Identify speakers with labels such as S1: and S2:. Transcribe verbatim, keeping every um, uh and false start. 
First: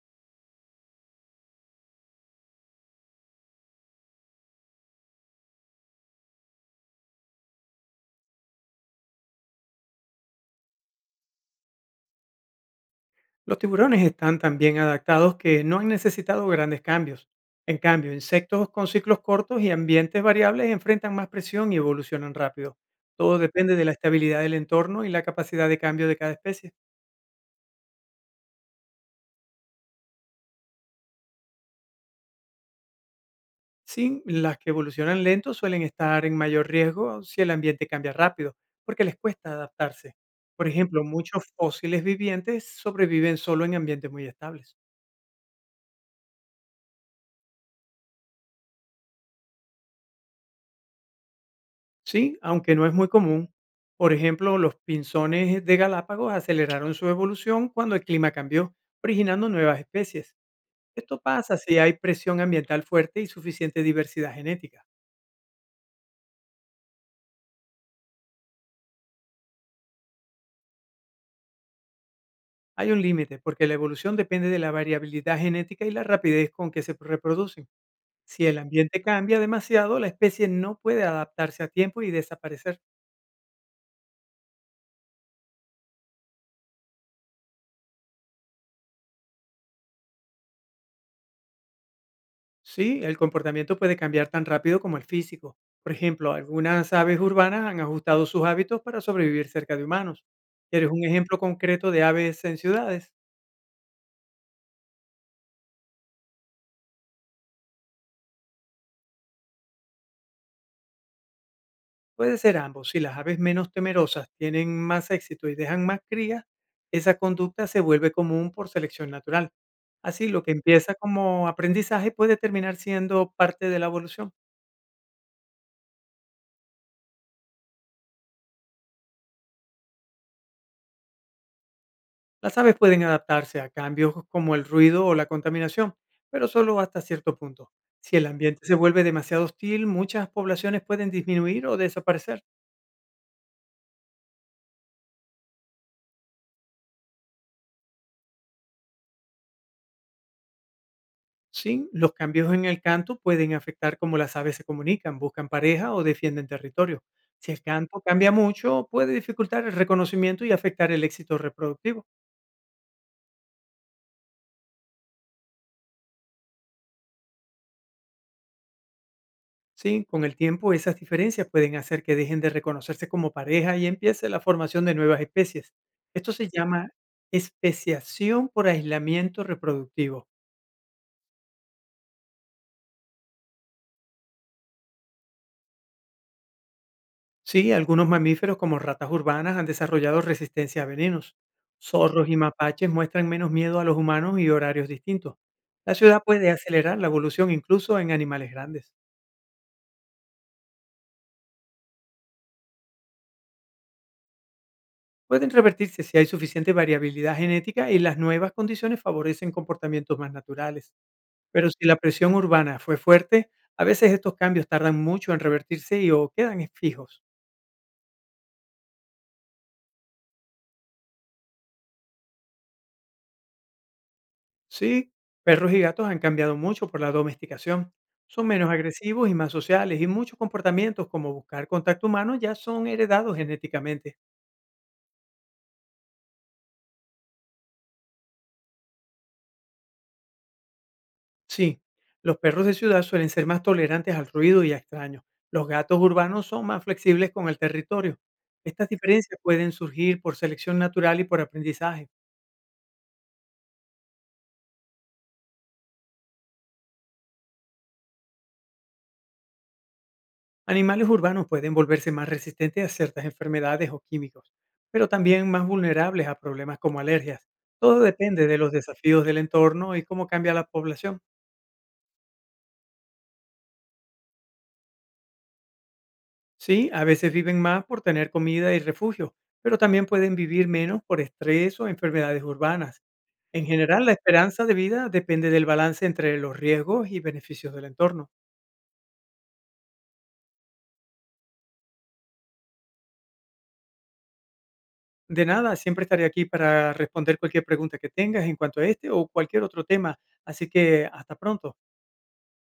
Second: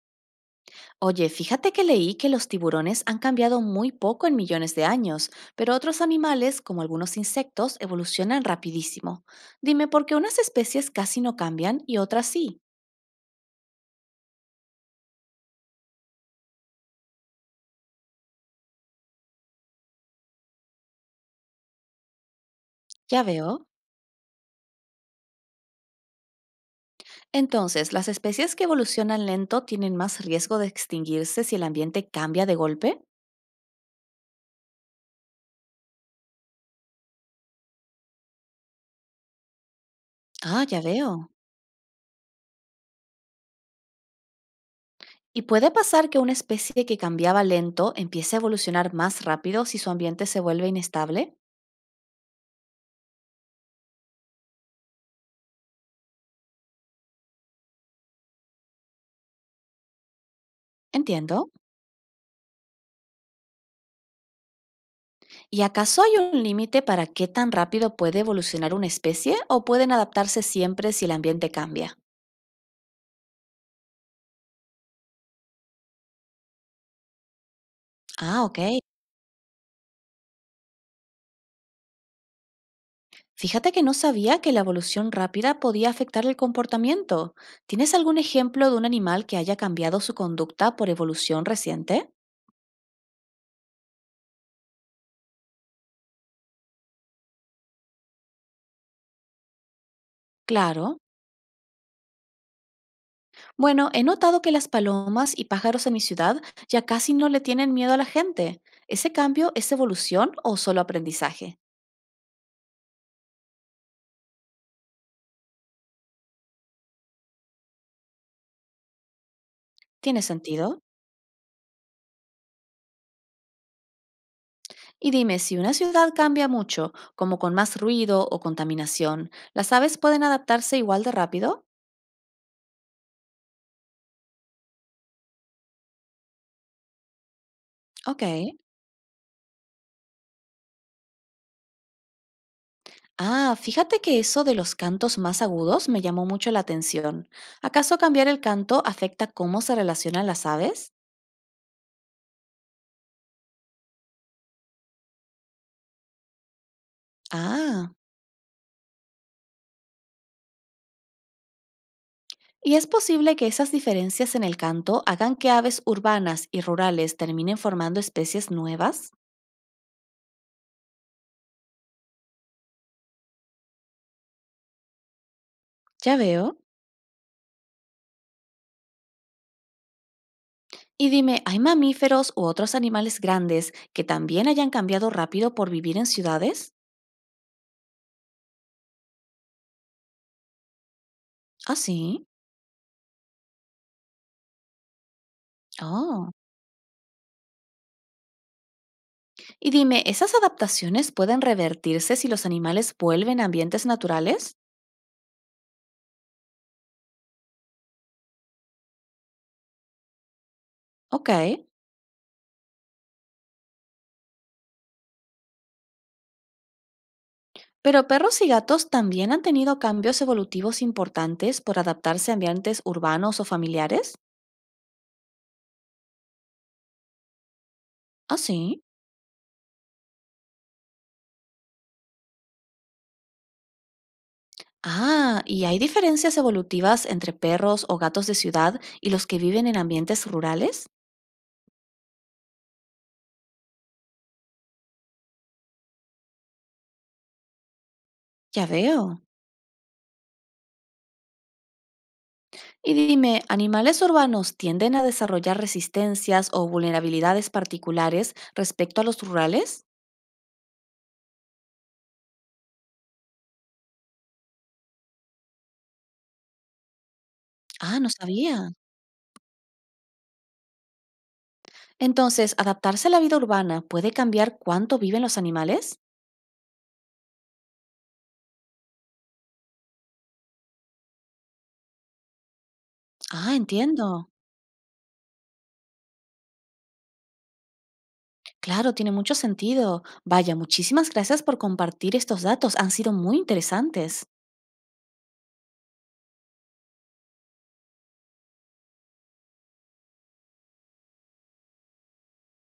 S1: Oye, fíjate que leí que los tiburones han cambiado muy poco en millones de años, pero otros animales, como algunos insectos, evolucionan rapidísimo. Dime por qué unas especies casi no cambian y otras sí.
S2: Los tiburones están tan bien adaptados que no han necesitado grandes cambios. En cambio, insectos con ciclos cortos y ambientes variables enfrentan más presión y evolucionan rápido.
S1: Ya
S2: Todo
S1: veo.
S2: depende de la estabilidad del entorno y la capacidad de cambio de cada especie.
S1: Entonces, ¿las especies que evolucionan lento tienen más riesgo de extinguirse si el ambiente cambia de golpe?
S2: Sin las que evolucionan lento suelen estar en mayor riesgo si el ambiente cambia rápido, porque les cuesta adaptarse.
S1: Ah,
S2: Por
S1: ya
S2: ejemplo,
S1: veo.
S2: muchos fósiles vivientes sobreviven solo en ambientes muy estables.
S1: ¿Y puede pasar que una especie que cambiaba lento empiece a evolucionar más rápido si su ambiente se vuelve inestable?
S2: Sí, aunque no es muy común. Por ejemplo, los pinzones de Galápagos aceleraron su evolución cuando el clima cambió, originando nuevas especies. Esto
S1: Entiendo.
S2: pasa si hay presión ambiental fuerte y suficiente diversidad genética.
S1: ¿Y acaso hay un límite para qué tan rápido puede evolucionar una especie o pueden adaptarse siempre si el ambiente cambia?
S2: Hay un límite porque la evolución depende de la variabilidad genética y la rapidez con que se reproducen.
S1: Ah,
S2: Si el
S1: ok.
S2: ambiente cambia demasiado, la especie no puede adaptarse a tiempo y desaparecer.
S1: Fíjate que no sabía que la evolución rápida podía afectar el comportamiento. ¿Tienes algún ejemplo de un animal que haya cambiado su conducta por evolución reciente?
S2: Sí, el comportamiento puede cambiar tan rápido como el físico. Por ejemplo, algunas aves urbanas han ajustado sus hábitos para sobrevivir cerca de humanos. ¿Quieres
S1: Claro.
S2: un ejemplo concreto de aves en ciudades?
S1: Bueno, he notado que las palomas y pájaros en mi ciudad ya casi no le tienen miedo a la gente. ¿Ese cambio es evolución o solo aprendizaje?
S2: Puede ser ambos. Si las aves menos temerosas tienen más éxito y dejan más crías, esa conducta se vuelve común por selección natural.
S1: ¿Tiene
S2: Así, lo que
S1: sentido?
S2: empieza como aprendizaje puede terminar siendo parte de la evolución.
S1: Y dime, si una ciudad cambia mucho, como con más ruido o contaminación, ¿las aves pueden adaptarse igual de rápido?
S2: Las aves pueden adaptarse a cambios como el ruido o la contaminación, pero solo hasta cierto punto. Si
S1: Ok.
S2: el ambiente se vuelve demasiado hostil, muchas poblaciones pueden disminuir o desaparecer.
S1: Ah, fíjate que eso de los cantos más agudos me llamó mucho la atención. ¿Acaso cambiar el canto afecta cómo se relacionan las aves?
S2: Sí, los cambios en el canto pueden afectar cómo las aves se comunican, buscan pareja o defienden territorio. Si el
S1: Ah.
S2: canto cambia mucho, puede dificultar el reconocimiento y afectar el éxito reproductivo.
S1: ¿Y es posible que esas diferencias en el canto hagan que aves urbanas y rurales terminen formando especies nuevas?
S2: Sí, con el tiempo esas diferencias pueden hacer que dejen de reconocerse como pareja y empiece la formación de nuevas especies.
S1: Ya
S2: Esto se
S1: veo.
S2: llama especiación por aislamiento reproductivo.
S1: Y dime, ¿hay mamíferos u otros animales grandes que también hayan cambiado rápido por vivir en ciudades?
S2: Sí, algunos mamíferos como ratas urbanas han desarrollado resistencia a venenos.
S1: ¿Ah, sí?
S2: Zorros y mapaches muestran menos miedo a los humanos y horarios distintos. La ciudad
S1: Oh.
S2: puede acelerar la evolución incluso en animales grandes.
S1: Y dime, ¿esas adaptaciones pueden revertirse si los animales vuelven a ambientes naturales?
S2: Pueden revertirse si hay suficiente variabilidad genética y las nuevas condiciones favorecen comportamientos más naturales.
S1: Ok.
S2: Pero si la presión urbana fue fuerte, a veces estos cambios tardan mucho en revertirse y o quedan fijos.
S1: ¿Pero perros y gatos también han tenido cambios evolutivos importantes por adaptarse a ambientes urbanos o familiares?
S2: Sí, perros y gatos han cambiado mucho por la domesticación.
S1: ¿Ah,
S2: Son menos
S1: sí?
S2: agresivos y más sociales y muchos comportamientos como buscar contacto humano ya son heredados genéticamente.
S1: Ah, ¿y hay diferencias evolutivas entre perros o gatos de ciudad y los que viven en ambientes rurales?
S2: Sí, los perros de ciudad suelen ser más tolerantes al ruido y a extraños. Los gatos urbanos son más flexibles con el territorio.
S1: Ya
S2: Estas
S1: veo.
S2: diferencias pueden surgir por selección natural y por aprendizaje.
S1: Y dime, ¿animales urbanos tienden a desarrollar resistencias o vulnerabilidades particulares respecto a los rurales?
S2: Animales urbanos pueden volverse más resistentes a ciertas enfermedades o químicos, pero también más vulnerables a problemas como alergias.
S1: Ah,
S2: Todo
S1: no
S2: depende de
S1: sabía.
S2: los desafíos del entorno y cómo cambia la población.
S1: Entonces, ¿adaptarse a la vida urbana puede cambiar cuánto viven los animales?
S2: Sí, a veces viven más por tener comida y refugio, pero también pueden vivir menos por estrés o enfermedades urbanas.
S1: Ah,
S2: En general, la
S1: entiendo.
S2: esperanza de vida depende del balance entre los riesgos y beneficios del entorno.
S1: Claro, tiene mucho sentido. Vaya, muchísimas gracias por compartir estos datos. Han sido muy interesantes.
S2: De nada, siempre estaré aquí para responder cualquier pregunta que tengas en cuanto a este o cualquier otro tema, así que hasta pronto.